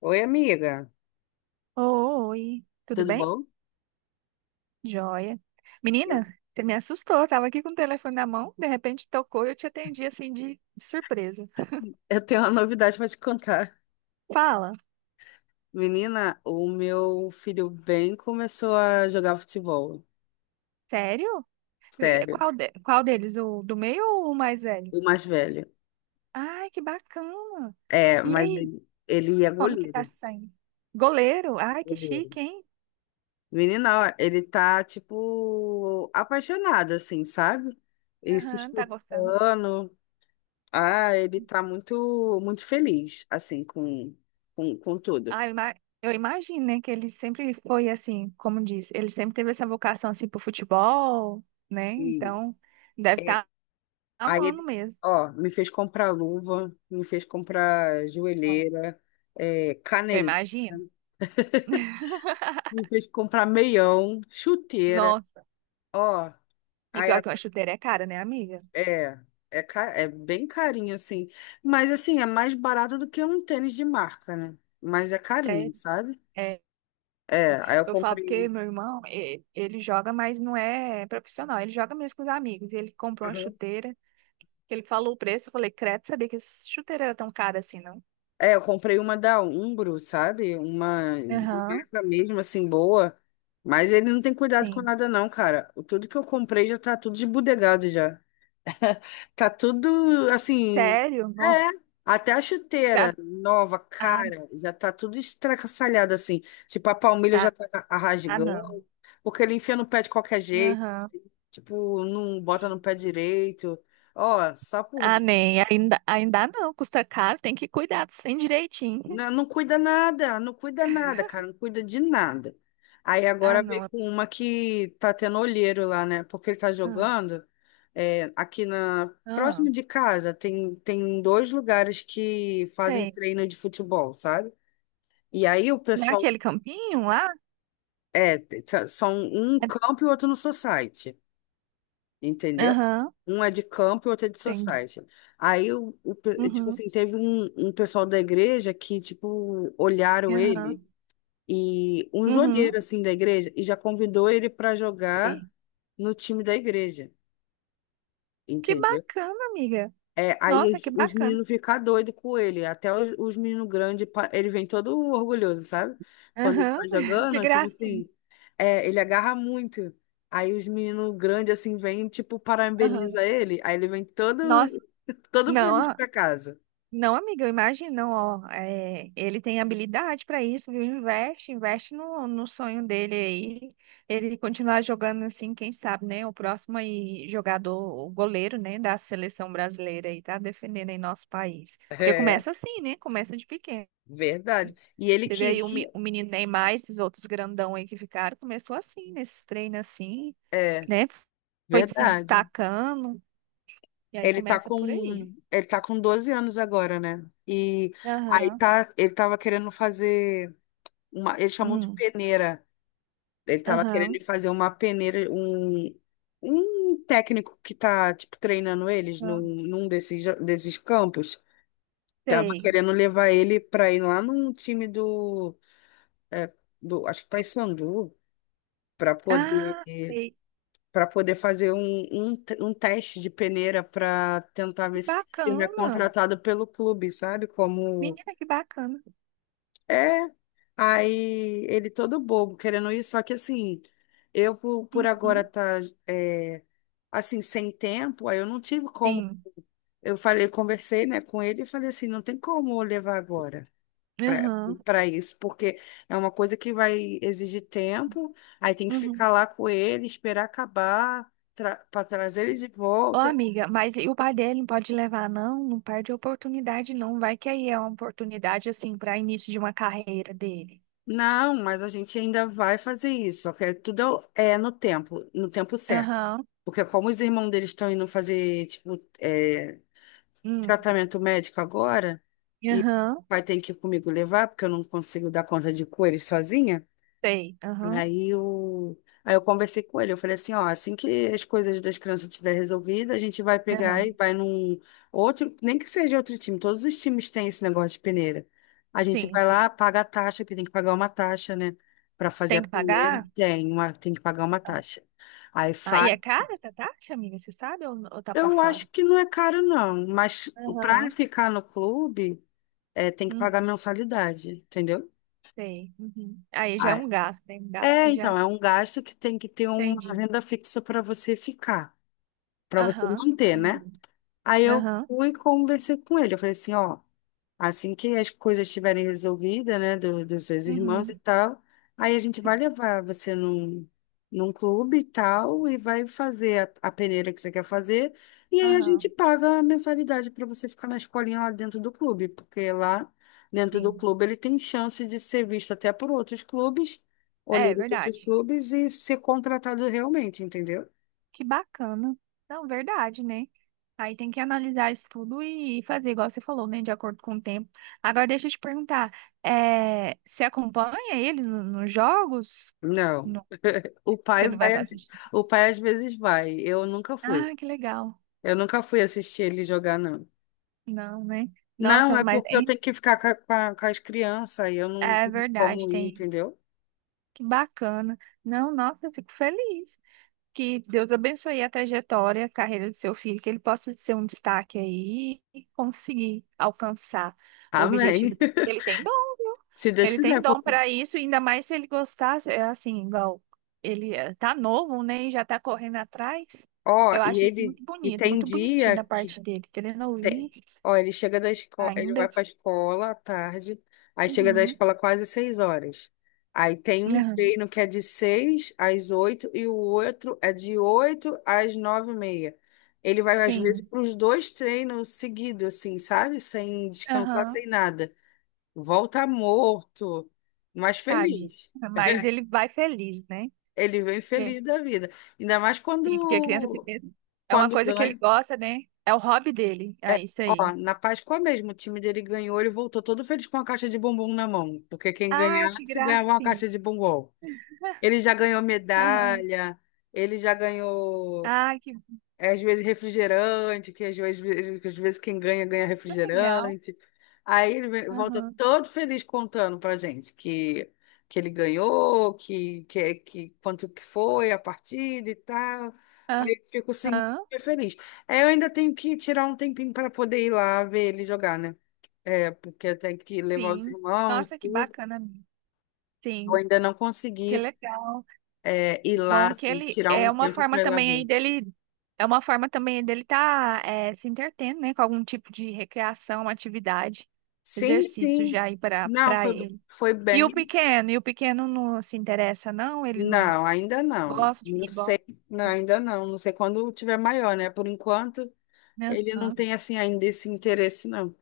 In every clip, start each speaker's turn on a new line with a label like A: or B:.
A: Oi, amiga.
B: Oi, tudo
A: Tudo
B: bem?
A: bom?
B: Joia. Menina,
A: Eu-
B: você me assustou. Eu tava aqui com o telefone na mão, de repente tocou e eu te atendi assim de surpresa.
A: Eu tenho uma novidade para te contar.
B: Fala,
A: Menina, o meu filho bem começou a jogar futebol.
B: sério?
A: Sério.
B: Qual deles? O do meio ou o mais velho?
A: O mais velho.
B: Ai, que bacana.
A: É,
B: E
A: mas
B: aí,
A: ele é
B: como que tá
A: goleiro.
B: se saindo? Goleiro? Ai, que
A: Goleiro.
B: chique, hein?
A: Menina, ó, ele tá, tipo, apaixonado, assim, sabe? E se
B: Aham, tá gostando.
A: esforçando. Ah, ele tá muito, muito feliz, assim, com tudo.
B: Ai, ima- eu imagino, né, que ele sempre foi assim, como diz, ele sempre teve essa vocação assim pro futebol, né? Então, deve estar
A: Aí
B: amando
A: ele,
B: mesmo.
A: ó, me fez comprar luva, me fez comprar joelheira, é,
B: Eu
A: caneleira,
B: imagino.
A: me fez comprar meião, chuteira,
B: Nossa.
A: ó.
B: E
A: Aí
B: pior
A: a-
B: que uma chuteira é cara, né, amiga?
A: é, é, ca- É bem carinho, assim. Mas, assim, é mais barato do que um tênis de marca, né? Mas é carinho,
B: Sério.
A: sabe?
B: É,
A: É, aí eu
B: eu falo porque
A: comprei.
B: meu ele joga, mas não é profissional. Ele joga mesmo com os amigos. Ele comprou uma chuteira, que ele falou o preço. Eu falei, credo, sabia que essa chuteira era tão cara assim, não?
A: É, eu comprei uma da Umbro, sabe? Uma
B: Aham,
A: marca mesmo, assim, boa. Mas ele não tem cuidado com
B: sim.
A: nada, não, cara. Tudo que eu comprei já tá tudo desbudegado já. Tá tudo, assim.
B: Sério? Não.
A: É. Até a
B: Já-
A: chuteira nova,
B: Ah,
A: cara, já tá tudo estracassalhado, assim. Tipo, a palmilha já
B: ah,
A: tá
B: ah,
A: rasgando.
B: não.
A: Porque ele enfia no pé de qualquer jeito.
B: Aham.
A: Tipo, não bota no pé direito. Ó, só por
B: Ah, nem. Ainda não. Custa caro, tem que cuidar sem direitinho.
A: Não, não cuida nada, não cuida nada, cara, não cuida de nada. Aí
B: Ah,
A: agora
B: não.
A: veio com uma que tá tendo olheiro lá, né? Porque ele tá
B: Ah,
A: jogando aqui na
B: ah,
A: próximo de casa tem dois lugares que fazem
B: sei.
A: treino de futebol, sabe? E aí o pessoal
B: Naquele campinho lá?
A: são um campo e outro no society, entendeu?
B: Aham.
A: Um é de campo e outro é de
B: Entendi.
A: society. Aí tipo
B: Uhum,
A: assim, teve um pessoal da igreja que tipo olharam ele
B: aham,
A: e um olheiros
B: uhum,
A: assim da igreja e já convidou ele para jogar
B: sei.
A: no time da igreja,
B: Que
A: entendeu?
B: bacana, amiga.
A: É, aí
B: Nossa,
A: os,
B: que
A: os
B: bacana.
A: meninos ficam doidos com ele, até os meninos grandes, ele vem todo orgulhoso, sabe? Quando ele tá
B: Aham,
A: jogando,
B: que
A: é tipo
B: gracinha.
A: assim, ele agarra muito. Aí os meninos grandes assim vêm, tipo,
B: Aham.
A: parabeniza ele, aí ele vem todo,
B: Nossa,
A: todo
B: não,
A: feliz
B: ah,
A: pra casa.
B: não, amiga, eu imagino, não, ó, é, ele tem habilidade para isso, viu? Investe, investe no sonho dele aí. Ele continuar jogando assim, quem sabe, né? O próximo aí jogador, o goleiro, né, da seleção brasileira aí, tá defendendo aí nosso país. Porque
A: É,
B: começa assim, né? Começa de pequeno.
A: verdade. E ele
B: Teve aí
A: queria,
B: o menino Neymar, esses outros grandão aí que ficaram, começou assim, nesse treino assim,
A: é,
B: né? Foi se
A: verdade.
B: destacando, e aí
A: Ele tá
B: começa por aí.
A: com, ele tá com 12 anos agora, né? E
B: Aham,
A: ele tava querendo fazer eles chamam de
B: hum,
A: peneira. Ele tava
B: aham,
A: querendo fazer uma peneira, um técnico que tá, tipo, treinando eles
B: aham,
A: num desses, desses campos. Tava
B: sei.
A: querendo levar ele pra ir lá num time é, do acho que Paysandu, pra poder
B: Ah, sei.
A: para poder fazer um teste de peneira para tentar
B: Que
A: ver se ele é
B: bacana.
A: contratado pelo clube, sabe? Como
B: Menina, que bacana.
A: é. Aí ele todo bobo querendo ir, só que assim, eu por agora
B: Uhum,
A: tá é, assim, sem tempo, aí eu não tive como.
B: sim,
A: Eu falei, conversei, né, com ele e falei assim, não tem como eu levar agora para
B: aham,
A: para isso, porque é uma coisa que vai exigir tempo, aí tem que
B: uhum.
A: ficar lá com ele, esperar acabar, tra para trazer ele de
B: Ô,
A: volta.
B: amiga, mas e o pai dele não pode levar, não? Não perde a oportunidade, não. Vai que aí é uma oportunidade, assim, para início de uma carreira dele.
A: Não, mas a gente ainda vai fazer isso, ok? Tudo é no tempo, no tempo certo.
B: Aham,
A: Porque como os irmãos deles estão indo fazer, tipo, é,
B: hum.
A: tratamento médico agora, e
B: Aham.
A: vai ter que ir comigo levar, porque eu não consigo dar conta de cores sozinha.
B: Sei. Aham.
A: Aí eu, aí eu conversei com ele, eu falei assim, ó, assim que as coisas das crianças tiver resolvidas, a gente vai pegar e
B: Aham.
A: vai num outro, nem que seja outro time, todos os times têm esse negócio de peneira. A gente
B: Sim,
A: vai
B: sim.
A: lá, paga a taxa, porque tem que pagar uma taxa, né? Para fazer
B: Tem
A: a
B: que
A: peneira,
B: pagar?
A: tem uma, tem que pagar uma taxa. Aí
B: Ah, e é
A: faz.
B: cara essa taxa, amiga? Você sabe ou tá por
A: Eu
B: fora?
A: acho que não é caro, não, mas para
B: Aham.
A: ficar no clube, é, tem que pagar
B: Hum,
A: mensalidade, entendeu?
B: sei. Uhum. Aí já é
A: Ah,
B: um gasto, tem um gasto
A: é,
B: que já
A: então, é um gasto que tem que ter uma
B: entendi.
A: renda fixa para você ficar. Para você
B: Aham.
A: manter, né?
B: Entendi.
A: Aí eu
B: Aham.
A: fui e conversei com ele. Eu falei assim, ó, assim que as coisas estiverem resolvidas, né, do, dos seus irmãos e
B: Uhum.
A: tal, aí a gente vai
B: Sim.
A: levar você num, num clube e tal, e vai fazer a peneira que você quer fazer, e aí a gente
B: Aham.
A: paga a mensalidade para você ficar na escolinha lá dentro do clube, porque lá dentro do
B: Sim.
A: clube ele tem chance de ser visto até por outros clubes,
B: É
A: olheiro de outros
B: verdade.
A: clubes e ser contratado realmente, entendeu?
B: Que bacana. Não, verdade, né? Aí tem que analisar isso tudo e fazer igual você falou, né? De acordo com o tempo. Agora deixa eu te perguntar, é, você acompanha ele nos jogos?
A: Não. O
B: Você
A: pai
B: não vai
A: vai,
B: para
A: às-
B: assistir.
A: o pai às vezes vai. Eu nunca
B: Ah,
A: fui.
B: que legal.
A: Eu nunca fui assistir ele jogar, não.
B: Não, né?
A: Não,
B: Nossa,
A: é
B: mas
A: porque eu
B: hein,
A: tenho que ficar com as crianças e eu não
B: é
A: tenho
B: verdade,
A: como ir,
B: tem.
A: entendeu?
B: Que bacana. Não, nossa, eu fico feliz. Que Deus abençoe a trajetória, a carreira do seu filho, que ele possa ser um destaque aí e conseguir alcançar o objetivo
A: Amém.
B: dele. Ele tem dom, viu?
A: Se Deus
B: Ele tem
A: quiser,
B: dom
A: porque,
B: para isso, ainda mais se ele gostasse, é assim, igual tá novo, né, e já tá correndo atrás.
A: ó,
B: Eu
A: e
B: acho isso
A: ele,
B: muito
A: e
B: bonito,
A: tem
B: muito bonitinho
A: dia
B: da
A: que
B: parte dele, querendo
A: tem.
B: ouvir
A: Ó, ele chega da escola, ele
B: ainda.
A: vai para a escola à tarde, aí chega da
B: Uhum.
A: escola quase 6 horas. Aí tem um
B: Aham,
A: treino que é de seis às oito e o outro é de oito às nove e meia. Ele vai, às vezes,
B: sim.
A: para os dois treinos seguidos, assim, sabe? Sem descansar, sem
B: Aham.
A: nada. Volta morto, mas
B: Tade.
A: feliz.
B: Mas ele vai feliz, né?
A: Ele vem
B: Porque-
A: feliz da vida. Ainda mais
B: Sim, porque a criança se
A: quando,
B: pensa- é uma
A: quando
B: coisa que ele
A: ganha.
B: gosta, né? É o hobby dele.
A: É,
B: É isso
A: ó,
B: aí.
A: na Páscoa mesmo, o time dele ganhou, ele voltou todo feliz com uma caixa de bombom na mão, porque quem
B: Ai, que
A: ganhasse ganhava uma
B: gracinha.
A: caixa de bombom. Ele já ganhou
B: Aham.
A: medalha, ele já ganhou
B: Ai, que
A: é, às vezes refrigerante, que às vezes quem ganha, ganha
B: legal.
A: refrigerante. Aí volta
B: Aham.
A: todo feliz contando pra gente que ele ganhou, que quanto que foi a partida e tal. Aí eu fico assim,
B: Aham.
A: super feliz. Aí eu ainda tenho que tirar um tempinho para poder ir lá ver ele jogar, né? É, porque eu tenho que levar os
B: Sim.
A: irmãos e
B: Nossa, que
A: tudo.
B: bacana, amiga.
A: Eu
B: Sim.
A: ainda não
B: Que
A: consegui,
B: legal.
A: é, ir lá,
B: Bom que
A: assim,
B: ele
A: tirar um
B: é uma
A: tempo
B: forma
A: para ir lá
B: também aí
A: ver.
B: dele É uma forma também dele tá, se entretendo, né, com algum tipo de recreação, atividade,
A: Sim,
B: exercício já
A: sim.
B: aí
A: Não,
B: para
A: foi,
B: ele.
A: foi
B: E o
A: bem.
B: pequeno, e o pequeno não se interessa, não, ele não
A: Não, ainda não.
B: gosta de
A: Não sei,
B: futebol,
A: não, ainda não. Não sei quando tiver maior, né? Por enquanto,
B: né?
A: ele não
B: Aham.
A: tem assim ainda esse interesse, não.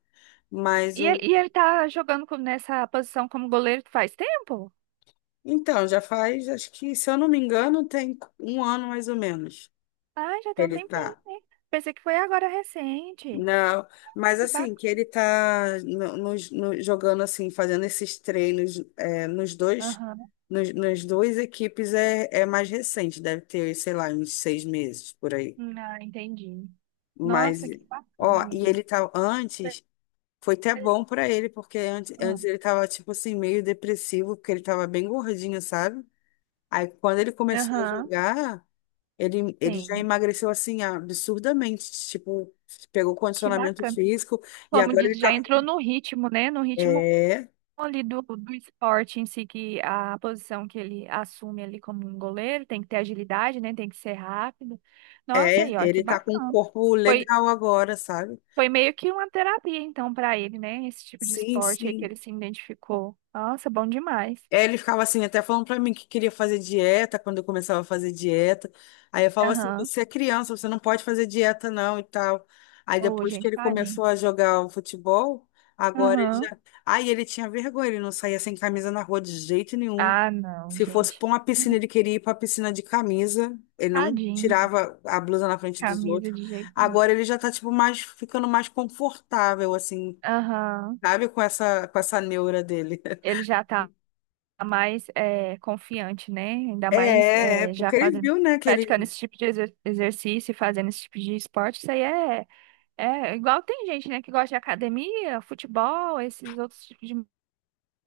A: Mas
B: E ele,
A: o.
B: e ele tá jogando nessa posição como goleiro faz tempo?
A: Então, já faz, acho que, se eu não me engano, tem um ano mais ou menos
B: Ah, já
A: que
B: tem um
A: ele
B: tempinho,
A: tá.
B: né? Pensei que foi agora recente.
A: Não, mas
B: Que
A: assim, que
B: bacana.
A: ele tá jogando assim, fazendo esses treinos é, nos dois,
B: Aham.
A: nas duas equipes é, é mais recente, deve ter, sei lá, uns 6 meses por aí.
B: Ah, entendi.
A: Mas.
B: Nossa, que bacana,
A: Ó, e
B: amiga.
A: ele tá antes. Foi até bom
B: Feliz.
A: pra ele, porque antes, antes
B: Hum.
A: ele tava, tipo assim, meio depressivo, porque ele tava bem gordinho, sabe? Aí quando ele começou a
B: Aham,
A: jogar, ele já
B: sim.
A: emagreceu, assim, absurdamente. Tipo, pegou
B: Que
A: condicionamento
B: bacana.
A: físico e
B: Como
A: agora ele
B: diz, já
A: tá.
B: entrou no ritmo, né? No ritmo
A: É,
B: ali do esporte em si, que a posição que ele assume ali como um goleiro tem que ter agilidade, né? Tem que ser rápido. Nossa, aí, ó, que
A: Ele tá com um
B: bacana.
A: corpo
B: Foi,
A: legal agora, sabe?
B: foi meio que uma terapia, então, para ele, né? Esse tipo de
A: Sim,
B: esporte aí que
A: sim.
B: ele se identificou. Nossa, bom demais.
A: É, ele ficava assim, até falando pra mim que queria fazer dieta quando eu começava a fazer dieta. Aí eu falava assim:
B: Aham.
A: você é criança, você não pode fazer dieta não e tal. Aí
B: Ô,
A: depois que
B: gente,
A: ele
B: tadinho.
A: começou a jogar o futebol, agora ele
B: Aham.
A: já. Aí ele tinha vergonha, ele não saía sem camisa na rua de jeito nenhum.
B: Ah, não,
A: Se fosse
B: gente.
A: pra uma piscina, ele queria ir pra piscina de camisa. Ele não
B: Tadinho.
A: tirava a blusa na frente dos
B: Camisa
A: outros.
B: de jeito nenhum.
A: Agora ele já tá, tipo, mais, ficando mais confortável, assim,
B: Aham.
A: sabe, com essa neura dele.
B: Ele já tá mais, confiante, né? Ainda mais,
A: É, é,
B: já
A: porque ele
B: fazendo,
A: viu, né, que
B: praticando
A: ele...
B: esse tipo de exercício e fazendo esse tipo de esporte, isso aí é, é igual tem gente, né, que gosta de academia, futebol, esses outros tipos de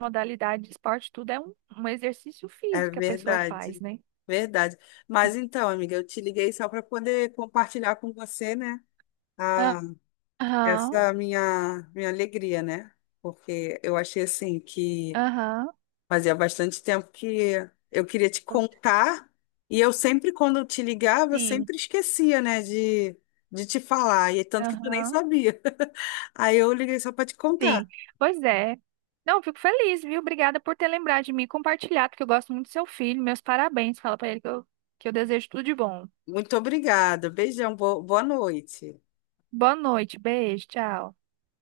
B: modalidade de esporte, tudo é um, um exercício
A: É
B: físico que a pessoa faz,
A: verdade,
B: né?
A: verdade. Mas então, amiga, eu te liguei só para poder compartilhar com você, né, a,
B: Aham,
A: essa minha alegria, né? Porque eu achei, assim, que
B: aham,
A: fazia bastante tempo que eu queria te contar e eu sempre, quando eu te ligava, eu
B: sim,
A: sempre esquecia, né, de te falar. E tanto que tu nem
B: aham.
A: sabia. Aí eu liguei só para te
B: Sim,
A: contar.
B: pois é. Não, eu fico feliz, viu? Obrigada por ter lembrado de mim e compartilhado, porque eu gosto muito do seu filho. Meus parabéns. Fala pra ele que eu desejo tudo de bom.
A: Muito obrigada. Beijão. Boa noite.
B: Boa noite, beijo, tchau.